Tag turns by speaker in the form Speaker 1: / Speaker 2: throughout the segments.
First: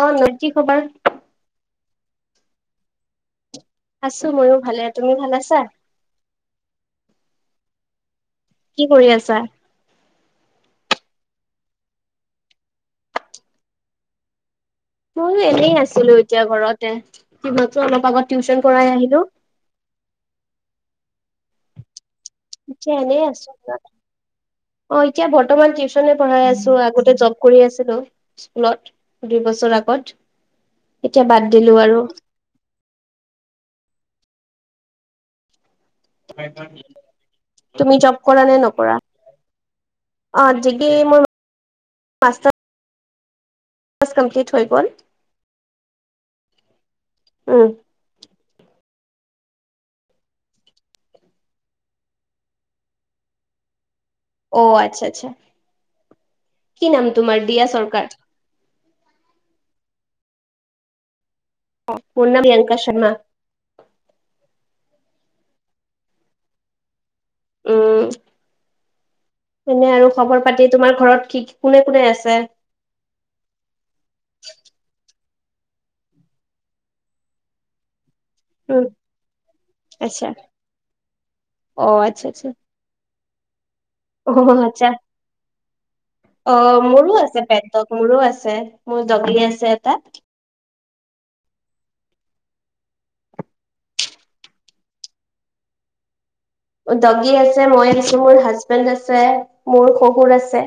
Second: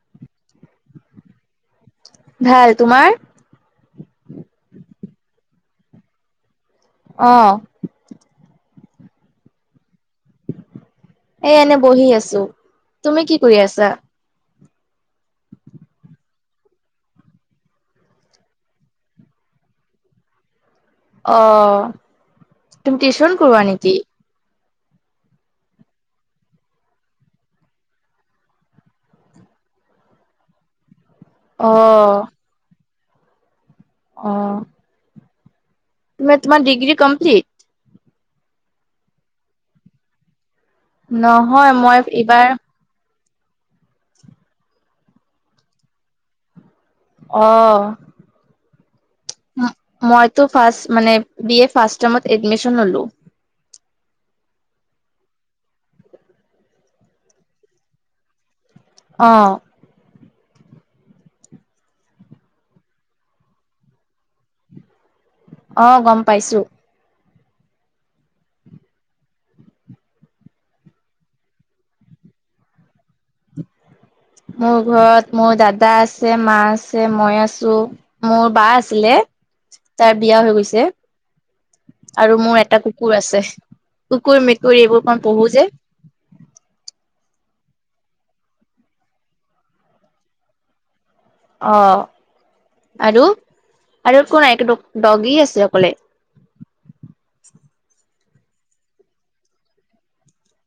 Speaker 1: অ নদী খবৰ
Speaker 2: ভাল তোমাৰ?
Speaker 1: আছো ময়ো ভালে, তুমি ভাল আছা।
Speaker 2: অ
Speaker 1: কি কৰি আছা?
Speaker 2: এ এনে বহি আছো, তুমি কি কৰি আছা?
Speaker 1: মইয়ো এনেই আাছিলো এতিয়া ঘৰতে কি মাত্ৰ অলপ আগতে টিউশচন কৰাই আহিলো
Speaker 2: অ
Speaker 1: এতিয়া
Speaker 2: তুমি
Speaker 1: এনেই
Speaker 2: টিউশন
Speaker 1: আছো
Speaker 2: কৰোৱা
Speaker 1: ঘৰত।
Speaker 2: নেকি?
Speaker 1: অ এতিয়া বৰ্তমান টিউচনে পঢ়াই আছো আগতে জব কৰি আছিলো। স্কুলত দুই বছৰ আগত এতিয়া বাদ দিলো আৰু
Speaker 2: অ' অঁ তোমাৰ কিমান ডিগ্ৰী কমপ্লিট?
Speaker 1: তুমি জব কৰা নে নকৰা? অ ডিগ্ৰী মোৰ
Speaker 2: নহয় মই এইবাৰ
Speaker 1: মাষ্টাৰ [inaudible] কমপ্লিট হৈ গ'ল -
Speaker 2: অ
Speaker 1: উম
Speaker 2: মইতো ফাছ মানে বিএ ফাৰ্ষ্ট ছেমত এডমিশ্যন ল'লোঁ
Speaker 1: অ আচ্ছা আচ্ছা কি নাম তোমাৰ দিয়া চৰকাৰ?
Speaker 2: অ
Speaker 1: মোৰ নাম য়ংকা শৰ্মা
Speaker 2: অ গম পাইছো
Speaker 1: উম এনে আৰু খবৰ পাতি তোমাৰ ঘৰত কি কোনে কোনে আছে?
Speaker 2: মোৰ ঘৰত মোৰ দাদা আছে মা আছে মই আছো মোৰ বা
Speaker 1: উম
Speaker 2: আছিলে তাৰ
Speaker 1: আচ্ছা
Speaker 2: বিয়া হৈ গৈছে
Speaker 1: অ আচ্ছা
Speaker 2: আৰু
Speaker 1: আচ্ছা
Speaker 2: মোৰ এটা কু কুৰ আছে
Speaker 1: অ
Speaker 2: কুকুৰ, মেকুৰ
Speaker 1: আচ্ছা
Speaker 2: এইবোৰ অকণ পুহো যে
Speaker 1: অ মোৰো আছে পেট ডগ মোৰো আছে মোৰ ডগি আছে এটাত
Speaker 2: অ আৰু আৰু একো নাই এইটো ডগ ডগী আছে অকলে
Speaker 1: ডগী আছে মই আছো মোৰ হাজবেণ্ড আছে মোৰ শহুৰ আছে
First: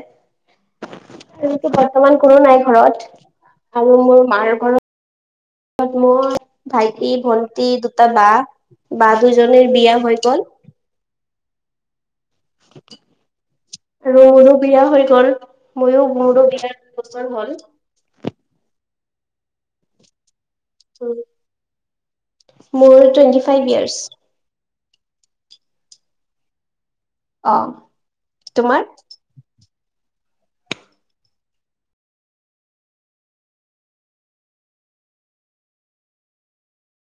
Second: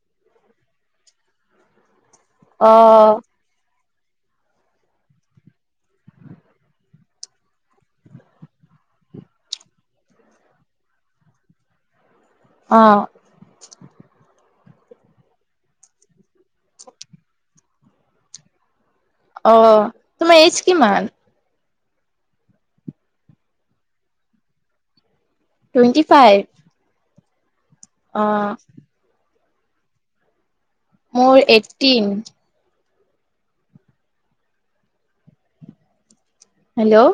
Speaker 1: মোৰতো‌ বৰ্তমান কোনো নাই ঘৰত
Speaker 2: অ',
Speaker 1: আৰু মোৰ মাৰ ঘৰত মই, ভাইটি, ভন্টি, দুটা বা বা দুজনীৰ বিয়া হৈ গ'ল
Speaker 2: অ
Speaker 1: আৰু মোৰো বিয়া হৈ গল ময়ো মোৰো বিয়াৰ বিছ বছৰ হ'ল।
Speaker 2: অ তোমাৰ এইজ কিমান?
Speaker 1: মোৰ twenty five years.
Speaker 2: Twenty five অ',
Speaker 1: অহ তোমাৰ।
Speaker 2: মোৰ eighteen hello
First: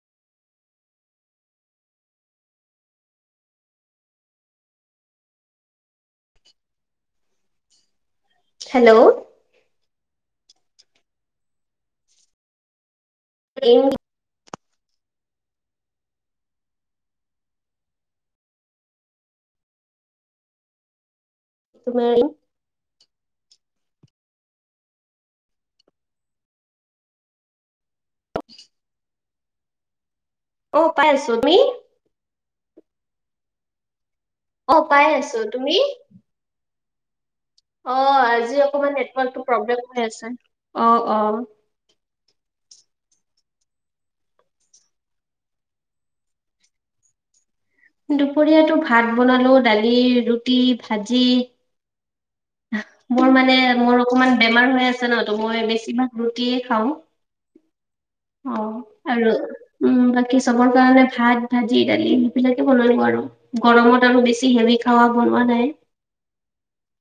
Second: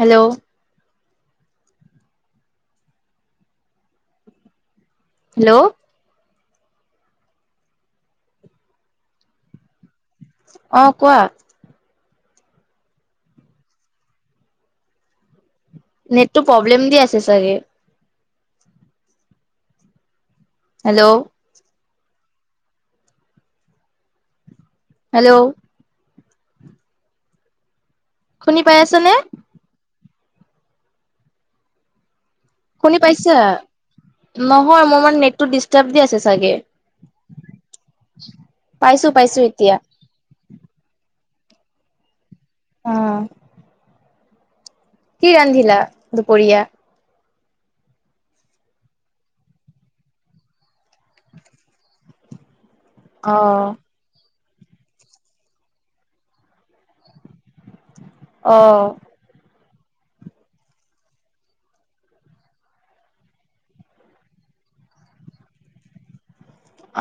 Speaker 2: hello hello
Speaker 1: hello
Speaker 2: অ কোৱা?
Speaker 1: এই
Speaker 2: নেটটো প্ৰব্লেম দি আছে চাগে। হেল্ল'
Speaker 1: তোমাৰ এই
Speaker 2: হেল্ল' শুনি পাই আছ নে?
Speaker 1: অ পাই আছো। তুমি?
Speaker 2: শুনি পাইছা?
Speaker 1: অ
Speaker 2: নহয় মোৰ
Speaker 1: পাই
Speaker 2: মানে
Speaker 1: আছো
Speaker 2: নেটটো
Speaker 1: তুমি
Speaker 2: ডিষ্টাৰ্ব দি আছে চাগে।
Speaker 1: অহ আজি অকমান
Speaker 2: পাইছো পাইছো
Speaker 1: নেটৱৰ্ক
Speaker 2: এতিয়া
Speaker 1: প্ৰব্লেম হৈ আছে, অ অ।
Speaker 2: অহ। কি ৰান্ধিলা দুপৰীয়া?
Speaker 1: দুপৰীয়াটো ভাত বনালো দালি, ৰুটি ভাজি। মোৰ মানে
Speaker 2: অ',
Speaker 1: মোৰ অকমান বেমাৰ হৈ আছে ন ত মই বেছিভাগ ৰুটিয়ে খাওঁ। অ
Speaker 2: অহ।
Speaker 1: আৰু উম বাকী চবৰ কাৰণে ভাত ভাজি দালি সেইবিলাকে বনালো আৰু। গৰমত আৰু বেছি হেভি খাৱা বনোৱা নাই।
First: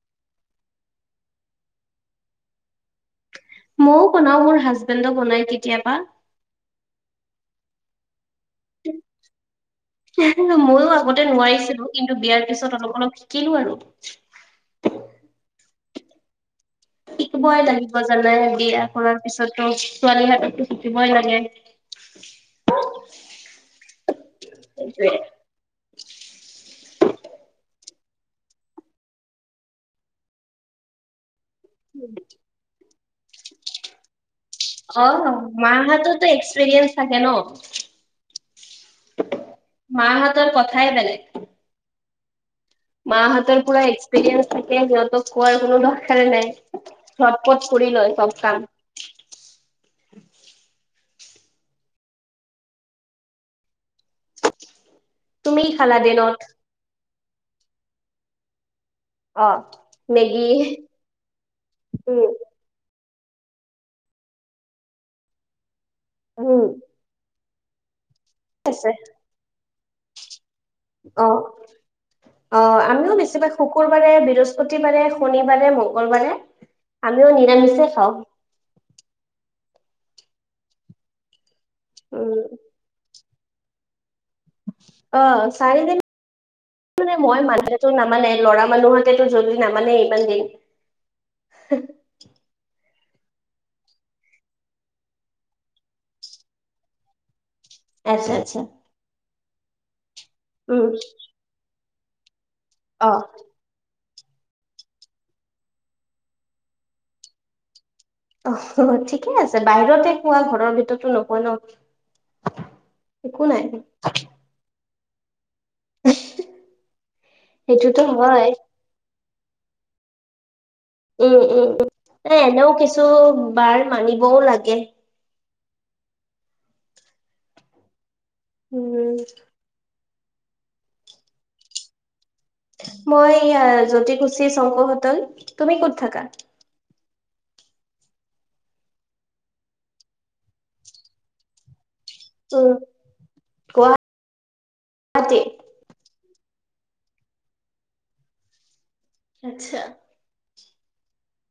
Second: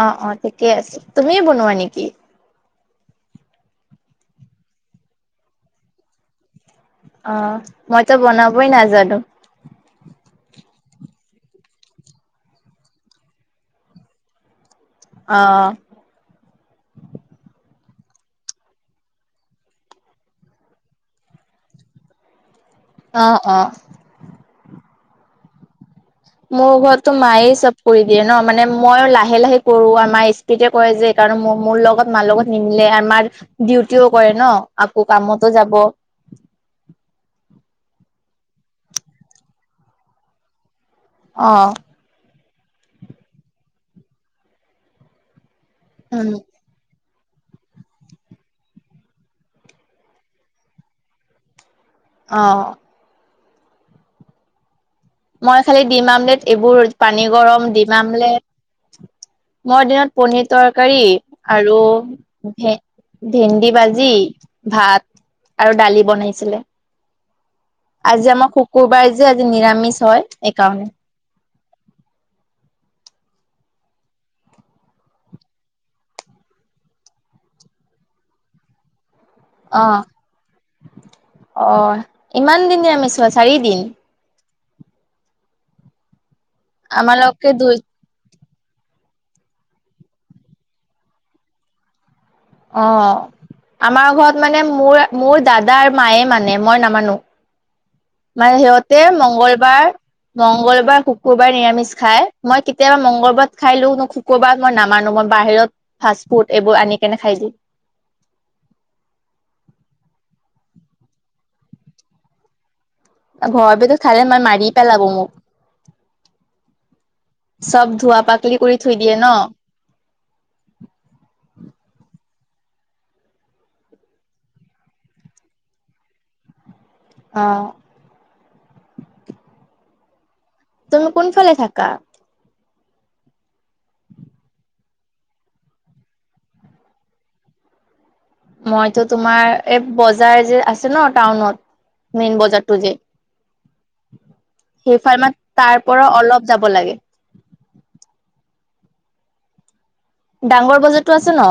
Speaker 2: অ অ ঠিকে আছে, তুমি বনোৱা নেকি?
Speaker 1: মইও বনাও মোৰ হাজবেণ্ডো বনাই কেতিয়াবা।
Speaker 2: অহ মইতো বনাবই নাজানো।
Speaker 1: ময়ো আগতে নোৱাৰিছিলো কিন্তু বিয়াৰ পিছত অলপ অলপ শিকিলো আৰু।
Speaker 2: অহ।
Speaker 1: শিকিবই লাগিব জানে বিয়া কৰাৰ পিছতো ছোৱালী হাততো শিকিবই লাগে। [unintelligible]
Speaker 2: অ অ।
Speaker 1: সেটোৱে।
Speaker 2: মোৰ ঘৰতো মায়ে চব কৰি দিয়ে ন মানে মই লাহে লাহে কৰো আৰু মাই স্পিতে- কৰে যে কাৰণ ম মোৰ লগত মাৰ লগত নিমিলে মাৰ ডিউটিও কৰে ন। আকৌ
Speaker 1: অহ
Speaker 2: কামতো যাব
Speaker 1: মাহতটো এক্সপিৰিয়েঞ্চ থাকে ন। মা হেতৰ কথা বেলেগ।
Speaker 2: অহ।
Speaker 1: মা হেঁতৰ পুৰা এক্সপেৰিয়েঞ্চ থাকে সিহঁতক কোৱাৰ কোনো দৰকাৰে
Speaker 2: উম
Speaker 1: নাই। চটপট কৰি লয় চব কাম।
Speaker 2: অহ।
Speaker 1: তুমি
Speaker 2: মই
Speaker 1: কি
Speaker 2: খালি
Speaker 1: খালা
Speaker 2: দিম
Speaker 1: দিনত
Speaker 2: আমলেট এইবোৰ পানী গৰম দিম আমলেট।
Speaker 1: অ
Speaker 2: মোৰ দিনত পনীৰ
Speaker 1: মেগী
Speaker 2: তৰকাৰী আৰু
Speaker 1: উম
Speaker 2: ভে- ভেন্দি ভাজি ভাত আৰু দালি
Speaker 1: উম
Speaker 2: বনাইছিলে। আজি আমাৰ
Speaker 1: ঠিক আছে
Speaker 2: শুকুৰবাৰে যে আজি নিৰামিষ হয় সেকাৰণে।
Speaker 1: অহ। অহ আমিও বেছিভাগ শুকুৰবাৰে, বৃহস্পতিবাৰে, শনিবাৰে, মংগলবাৰে আমিও নিৰামিষেই খাওঁ।
Speaker 2: অ অ
Speaker 1: উম
Speaker 2: ইমান দিনে মেছোৱা চাৰিদিন।
Speaker 1: অ চাৰিদিন মানে মই
Speaker 2: আমালোকে
Speaker 1: মানো
Speaker 2: দুই
Speaker 1: সেজন নামানে লৰা মানুহৰ তেটো জৰুৰী নামানে ইমান দিন।
Speaker 2: অঁহ, আমাৰ ঘৰত মানে মোৰ মোৰ দাদা আৰু মায়ে মানে মই নামানো।
Speaker 1: আচ্ছা
Speaker 2: মানে
Speaker 1: আচ্ছা
Speaker 2: সিহঁতে মংগলবাৰ,
Speaker 1: উম
Speaker 2: মংগলবাৰ শুকুৰবাৰ। নিৰামিষ খাই মই কেতিয়াবা
Speaker 1: অ
Speaker 2: মংগল বাৰ খাই লো নো ক'ৰবাত মই নামানো মই বাহিৰত ফাষ্ট ফুড এইবোৰ আনি কেনে খাই দিয়ো।
Speaker 1: অহ ঠিকে আছে, বাহিৰতে খোৱা ঘৰৰ ভিতৰতো নোখোৱা ন। একো নাই
Speaker 2: ঘৰৰ ভিতৰত খালে মাই মাৰি পেলাব মোক। চব
Speaker 1: সেইটোতো
Speaker 2: ধোৱা
Speaker 1: হয়
Speaker 2: পাকলি কৰি থৈ দিয়ে ন।
Speaker 1: উম উম উম এ এনেও কিছু বাৰ মানিবও লাগে।
Speaker 2: অঁহ।
Speaker 1: উমঁ।
Speaker 2: তুমি কোনফালে থাকা।
Speaker 1: মই জুতি খুছী শংকৰ সোতেল তুমি কত থাকা।
Speaker 2: মইতো তোমাৰ এই বজাৰ যে আছে ন টাউনত মেইন
Speaker 1: উম
Speaker 2: বজাৰতটো যে। সেইফাৰ্মাত
Speaker 1: গুৱাহাটী
Speaker 2: তাৰ পৰা অলপ যাব লাগে।
Speaker 1: আচ্ছা।
Speaker 2: ডাঙৰ বজাৰ তো আছে ন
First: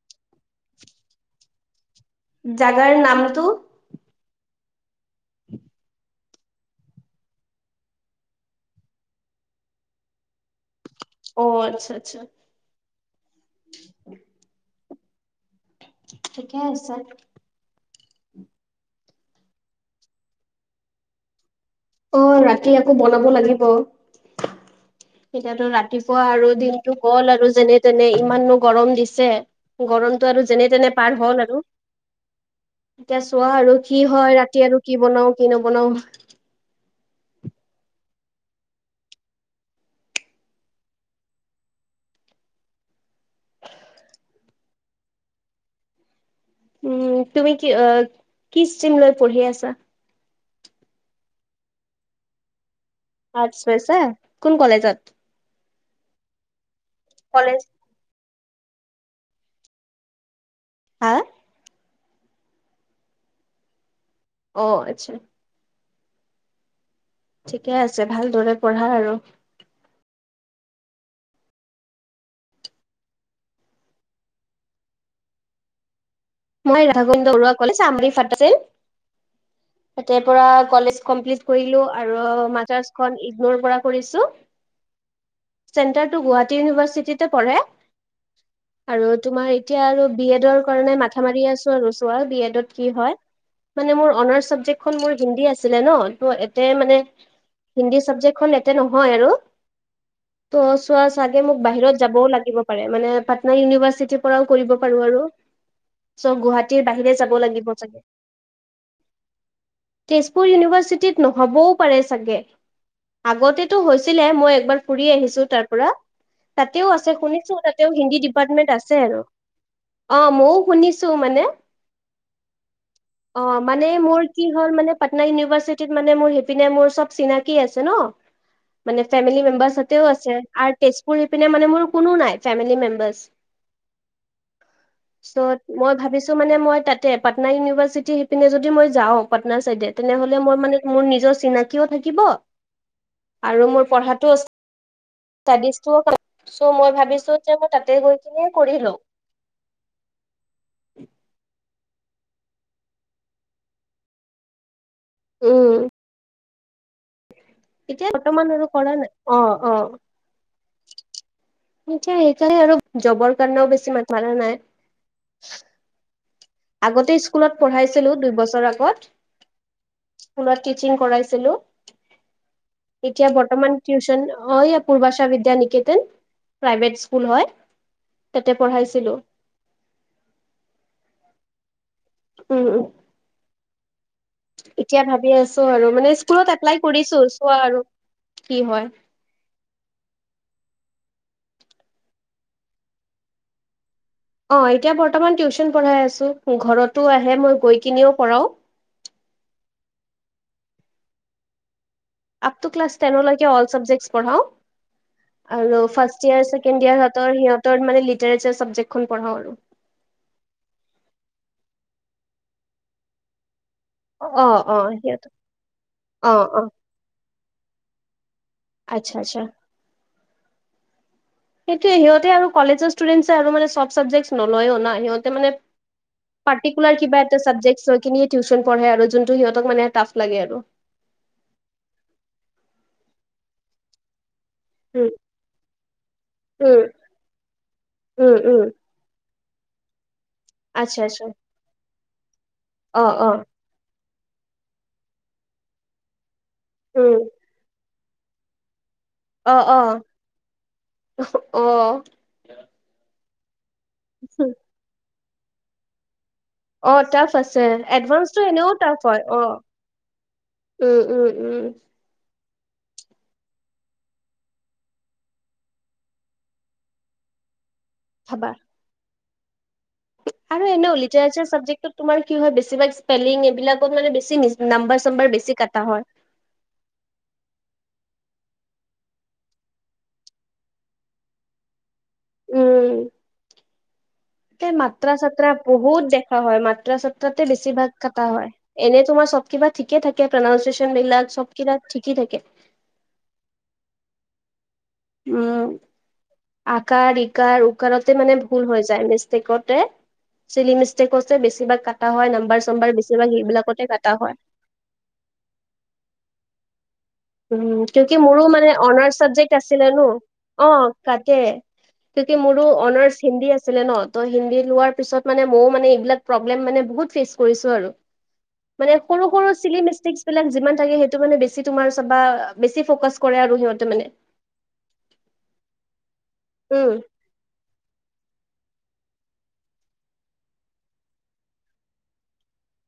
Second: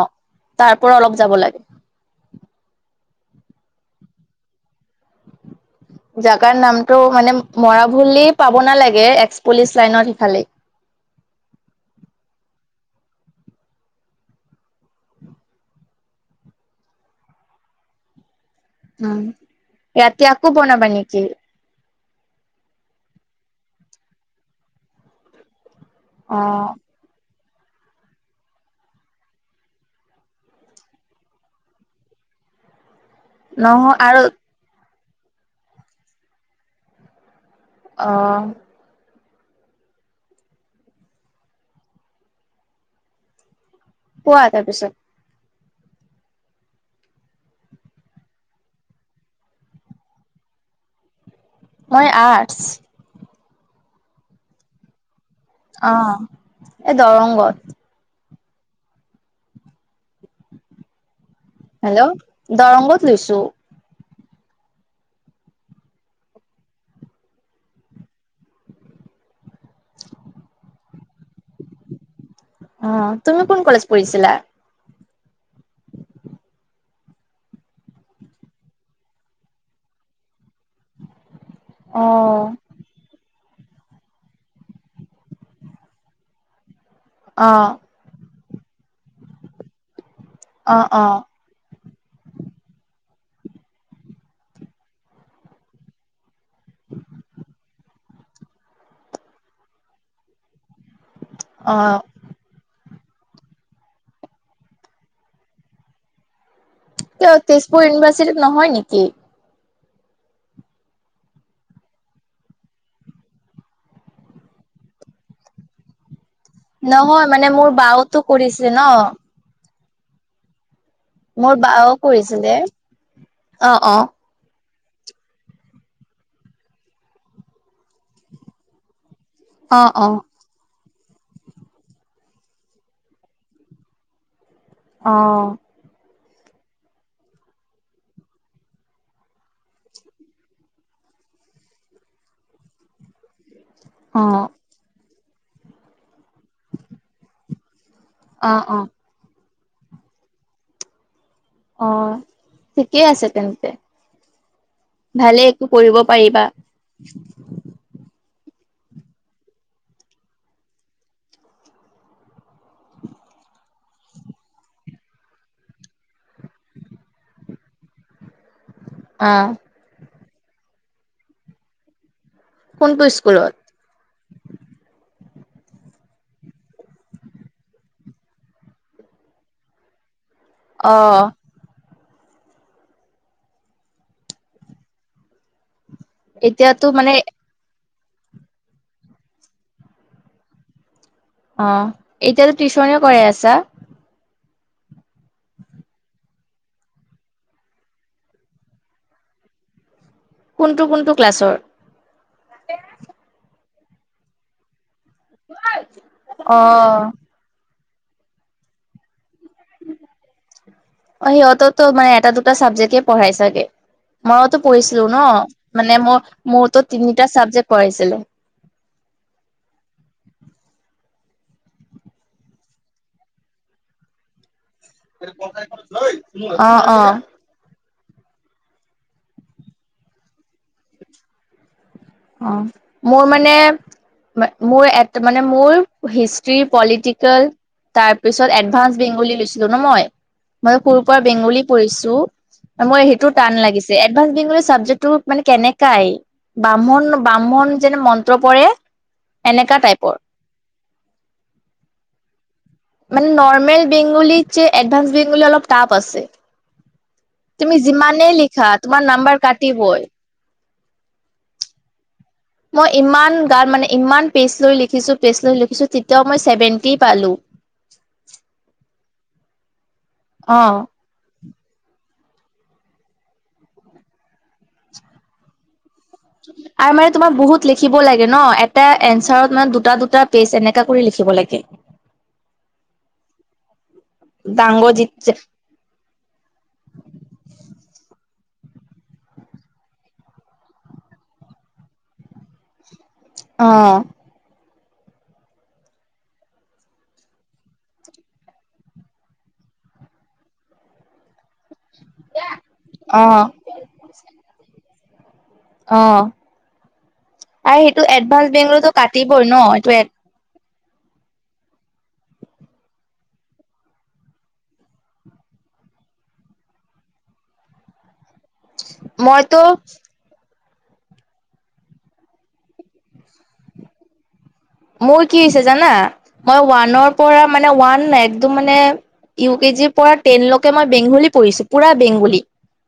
Speaker 2: তাৰ পৰা অলপ যাব লাগে।
Speaker 1: জাগাৰ নামটো।
Speaker 2: জাগাৰ নামতটো মানে মৰা বুলি পাব নালাগে এক্স পুলিচ লাইনত সিফালে।
Speaker 1: অ আচ্ছা আচ্ছা। ঠিকে আছে।
Speaker 2: উম ৰাতি আকৌ বনাবা নেকি।
Speaker 1: অ ৰাতি আকৌ বনাব লাগিব। তেতিয়াতো ৰাতিপুৱা
Speaker 2: অ
Speaker 1: আৰু দিনটো। গ'ল আৰু যেনে তেনে ইমাননো গৰম দিছে গৰমতটো আৰু যেনে তেনে পাৰ হ'ল আৰু এতিয়া চোৱা আৰু কি হয় ৰাতি আৰু কি বনাও কি নবনাও,
Speaker 2: অ কোৱা তাৰ পিছত।
Speaker 1: উম তুমি কি কি ষ্ট্ৰিম লৈ পঢ়ি আছা।
Speaker 2: মই আৰ্টছ,
Speaker 1: আৰ্টছ লৈছে কোন কলেজত।
Speaker 2: অঁ এ
Speaker 1: কলেজ
Speaker 2: দৰংগত,
Speaker 1: হাঁ,
Speaker 2: হেল্ল, দৰংগত লৈছো।
Speaker 1: অ আচ্ছা। ঠিকে আছে ভালদৰে পঢ়া আৰু
Speaker 2: [inaudible] অঁ তুমি কোন কলেজ পঢ়িছিলা।
Speaker 1: মই ৰাধাকুন্দৰুৱা কলেজ আমৰি ফ তা পৰা কলেজ কমপ্লিট, কৰিলো
Speaker 2: অ
Speaker 1: আৰু মাজ মই ইকনৰ পৰা কৰিছো চেন্টাৰ তো গুৱাহাটীৰ ইউনিভাৰচিটিত,
Speaker 2: অ
Speaker 1: কৰে আৰু তোমাৰ এতিয়া আৰু বি এড
Speaker 2: অ
Speaker 1: কাৰণে
Speaker 2: অ
Speaker 1: মা মাৰি আছো আৰু চোৱা বি এডত কি হয়। মানে মোৰ অনাৰ্চ ছাবজেক্টখন মোৰ হিন্দী আছিলে ন ত', তে মানে হিন্দী চাবজেক্টখন এয়াতে নহয় আৰু ত' চোৱা চাগে মোক
Speaker 2: অ
Speaker 1: বাহিৰত যাবও লাগিব পাৰে মানে পাটনা ইউনিভাৰ্চিটিৰ পৰাও কৰিব পাৰো আৰু চ'গুৱাহাটীৰ বাহিৰে যাব
Speaker 2: কিয়
Speaker 1: লাগিব
Speaker 2: তেজপুৰ
Speaker 1: চাগে।
Speaker 2: ইউনিভাৰ্চিটিত নহয় নেকি
Speaker 1: তেজপুৰ ইউনিভাৰ্চিটিত নহ'বও পাৰে চাগে। আগতেটো হৈছিলে মই একবাৰ ফুৰি আহিছো তাৰ পৰা। তাতেও আছে
Speaker 2: নহয় মানে
Speaker 1: শুনিছো
Speaker 2: মোৰ
Speaker 1: তাতেও হিন্দী
Speaker 2: বাওতো কৰিছিলে
Speaker 1: ডিপাৰ্টমেন্ট
Speaker 2: ন
Speaker 1: আছে আৰু অ মইও শুনিছো। [unintelligible] মানে,
Speaker 2: মোৰ বাও কৰিছিলে।
Speaker 1: অৱ
Speaker 2: অ',
Speaker 1: মানে
Speaker 2: অ',
Speaker 1: মোৰ। কি হ'ল মানে পাটনা ইউনিভাৰ্চিটিত মানে মোৰ সেইপিনে মোৰ চব চিনাকি আছে ন। মানে ফেমিলি মেম্বাৰ্চ
Speaker 2: অ',
Speaker 1: হেতেও
Speaker 2: অ',
Speaker 1: আছে আৰু তেজপুৰ সিপিনে মানে মোৰ কোনো নাই ফেমিলি মেম্বাৰ্চ।
Speaker 2: অ',
Speaker 1: চত মই ভাবিছো মানে মই তাতে পাটনা ইউনিভাৰ্চিটি সি পিনে যদি মই যাওঁ পাটনাৰ চাইডে- তেনেহলে মোৰ মানে মোৰ নিজৰ চিনাকিও থাকিব আৰু মোৰ। পঢ়াটো
Speaker 2: অ',
Speaker 1: ইষ্টিজ চ' মই ভাবিছো যে মই তাতে গৈ, ন
Speaker 2: অ', অ'।
Speaker 1: পঢ়িলো [unintelligible]
Speaker 2: অঁ ঠিকেই আছে তেন্তে। ভালে একো
Speaker 1: উম,
Speaker 2: কৰিব পাৰিবা।
Speaker 1: এতিয়া বৰ্তমান আৰু কৰা নাই, অঁ অঁ এতিয়া সেইকাৰণে আৰু জবৰ কাৰণেও বেছি মাথা নাই- আগতে স্কুলত পঢ়াইছিলো দুইবছৰ আগত।
Speaker 2: অঁ
Speaker 1: ফোনত টিচিং কৰাইছিলো,
Speaker 2: কোনটো
Speaker 1: এতিয়া
Speaker 2: স্কুলত
Speaker 1: বৰ্তমান- টিউচন হয় পূৰ্বাশা বিদ্যা নিকেতন প্ৰাইভেট স্কুল হয়। তাতে পঢ়াইছিলোঁ
Speaker 2: অ
Speaker 1: উম উম এতিয়া ভাবি আছো আৰু মানে স্কুলত এপ্লাই
Speaker 2: এতিয়াতো মানে
Speaker 1: কৰিছো চোৱা আৰু কি হয়।
Speaker 2: অঁ, এতিয়াতো টিউশনেও কৰাই আছা?
Speaker 1: অঁ এতিয়া বৰ্তমান টিউশচন পঢ়াই আছো ঘৰতো আহে মই গৈ কিনেও কৰাওঁ।
Speaker 2: কোনটো কোনটো ক্লাছৰ।
Speaker 1: আপতু ক্লাচ তেনৰলৈকে অল চাবজেক্ট পঢ়াও। আৰু ফাৰ্ষ্ট ইয়াৰ ছেকেণ্ড
Speaker 2: অ',
Speaker 1: ইয়াৰ সিহঁতৰ মানে লিটাৰেচাৰ চাবজেক্ট খন পঢ়াও।
Speaker 2: অঁ সিহঁততো মানে এটা দুটা চাবজেক্টে পঢ়াই চাগে।
Speaker 1: অ
Speaker 2: মইওতো
Speaker 1: অ
Speaker 2: পঢ়িছিলো
Speaker 1: সিহঁত
Speaker 2: ন মানে মোৰ
Speaker 1: অ অ
Speaker 2: মোৰতো তিনিটা চাবজেক্ট পঢ়াইছিলে।
Speaker 1: আচ্ছা আচ্ছা। সেইটো সিহঁতে আৰু কলেজৰ ষ্টুডেন্টছে আৰু মানে চব চাবজেক্ট নলয়ও না। সিহঁতে মানে
Speaker 2: অ',
Speaker 1: পাৰ্টিকোলাৰ
Speaker 2: অ'।
Speaker 1: কিবা- চাবজেক্টৰ খিনি টিউচন পঢ়ে আৰু যোনটো সিহঁতক মানে টাফ লাগে আৰু।
Speaker 2: অঁ মোৰ মানে- মোৰ
Speaker 1: উম,
Speaker 2: মানে মোৰ হিষ্টি
Speaker 1: উম,
Speaker 2: পলিটিকেল
Speaker 1: উম,
Speaker 2: তাৰপিছত
Speaker 1: উম,
Speaker 2: এডভান্স- বেংগলী লৈছিলো ন মই, মই
Speaker 1: আচ্ছা
Speaker 2: সৰুৰ পৰা
Speaker 1: আচ্ছা
Speaker 2: বেংগলী পঢ়িছো
Speaker 1: অ',
Speaker 2: মোৰ সেইটো
Speaker 1: অ',
Speaker 2: টান লাগিছে। এডভান্স মেট চাবজেক্টটো মানে কেনেকাই, বামণ
Speaker 1: উম,
Speaker 2: বামণ- যেনে মন্ত্ৰ পঢ়ে।
Speaker 1: অ অ, অ, অহ ও
Speaker 2: মানে নৰ্মেল বেংগলী যে এডভান্স বেংগলী অলপ টাফ আছে।
Speaker 1: অ টাফ আছে,
Speaker 2: তুমি
Speaker 1: এডভান্স
Speaker 2: যিমানেই
Speaker 1: টো
Speaker 2: লিখা
Speaker 1: এনেও টাফ
Speaker 2: তোমাৰ
Speaker 1: হয়
Speaker 2: নাম্বাৰ
Speaker 1: অঁ।
Speaker 2: কাটিবই
Speaker 1: উম উম উম
Speaker 2: মই ইমান গান মানে ইমান পেজ লৈ লিখিছো পেজ লৈ লিখিছো তেতিয়াও মই ছেভেণ্টি পালো।
Speaker 1: খাবা আৰু
Speaker 2: অ
Speaker 1: এনেও- যাৰ যাৰ চাবজেক্টটো তোমাৰ কি হয়, বেছিভাগ স্পেলিং এইবিলাকত মানে বেছি নাম্বাৰ চম্বাৰ বেছি কাটা হয়।
Speaker 2: [unintelligible] আৰু মানে তোমাৰ বহুত লিখিব লাগে ন এটা এনঞ্চাৰত মানে দুটা দুটা পেজ এনেকা কৰি লিখিব লাগে।
Speaker 1: উম, সেই
Speaker 2: ডাঙৰ যি
Speaker 1: মাত্ৰা চাত্ৰা- বহুত দেখা হয় মাত্ৰা চাত্ৰাতে বেছি ভাগ কাটা হয়। এনেই তোমাৰ চব কিবা ঠিকে থাকে প্ৰনাউনচিয়েচন বিলাক চব কিবা ঠিকেই থাকে।
Speaker 2: অঁ
Speaker 1: উম আকাৰ ইকাৰ উকাৰতে মানে ভুল হৈ যায় মিষ্টেকতে। চিলি মিষ্টেকছে বেছিভাগ কাটা হয় নাম্বাৰ চম্বাৰ
Speaker 2: অ
Speaker 1: বেছিভাগ সেইবিলাকতে কটা হয়।
Speaker 2: অ আৰু
Speaker 1: উম
Speaker 2: সেইটো
Speaker 1: কিউ কি মোৰো
Speaker 2: এডভান্স
Speaker 1: মানে
Speaker 2: বেংগলতো
Speaker 1: অনাৰ
Speaker 2: কাটিবই ন
Speaker 1: চাবজেক্ট
Speaker 2: এইটো
Speaker 1: আছিলে নো অঁ তাকে- কি কি মোৰো অনাৰ্চ হিন্দী আছিলে ন ত হিন্দী লোৱাৰ পিছত মানে মইও মানে এইবিলাক প্ৰব্লেম মানে বহুত ফেচ কৰিছোঁ আৰু মানে সৰু সৰু
Speaker 2: মইতো
Speaker 1: চিলি মিষ্টেক বিলাক যিমান থাকে সেইটো মানে বেছি তোমাৰ চাবা বেছি ফকাচ কৰে আৰু সিহঁতে মানে।
Speaker 2: মোৰ কি হৈছে জানা? মই
Speaker 1: উম,
Speaker 2: ওৱানৰ পৰা মানে ওৱানাই একদম মানে ইউ কে জিৰ পৰা টেনলৈকে মই বেংগলী পঢ়িছো পুৰা বেংগলী।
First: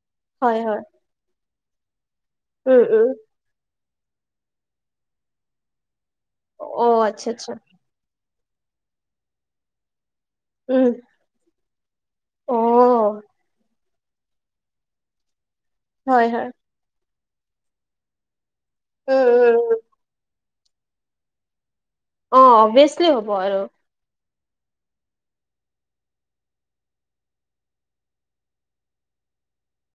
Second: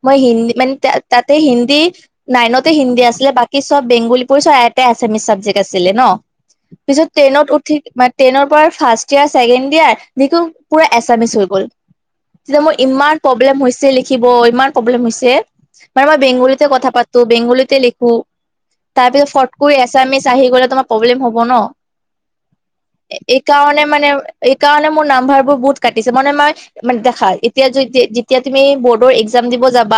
Speaker 2: মই হিন্দী
Speaker 1: হয় হয়।
Speaker 2: মানে তাতে হিন্দী নাইনতে
Speaker 1: উম
Speaker 2: হিন্দী
Speaker 1: উম।
Speaker 2: আছিলে বা কি চব বেংগলী পৰিছ এটাই এচামিছ চাবজেক্ট আছিল ন।
Speaker 1: অ'
Speaker 2: পিছত
Speaker 1: আচ্ছা আচ্ছা।
Speaker 2: ট্ৰেইনত উঠি মানে ট্ৰেইনৰ পৰাই ফাৰ্ষ্ট ইয়াৰ, ছেকেণ্ড ইয়াৰ যিকো পুৰা
Speaker 1: উম,
Speaker 2: এছামিচ হৈ গ'ল। তেতিয়া মোৰ ইমান
Speaker 1: অ'
Speaker 2: প্ৰব্লেম হৈছে লিখিব ইমান প্ৰব্লেম হৈছে। মানে মই
Speaker 1: হয় হয়।
Speaker 2: বেংগলীতে কথা পাতো বেংগলীতে লিখো
Speaker 1: উম
Speaker 2: তাৰপিছত
Speaker 1: উম
Speaker 2: ফট কোই
Speaker 1: উম।
Speaker 2: এছামিছ আহি গ'লে তোমাৰ প্ৰব্লেম হ'ব ন।
Speaker 1: অ অভিচ
Speaker 2: এইকাৰণে মানে এই কাৰণে মোৰ নাম্ভাৰবোৰ বহুত কাটিছে মানে মই মানে দেখা এতিয়া যে যে যেতিয়া তুমি বৰ্ডৰ একজাম দিব যাবা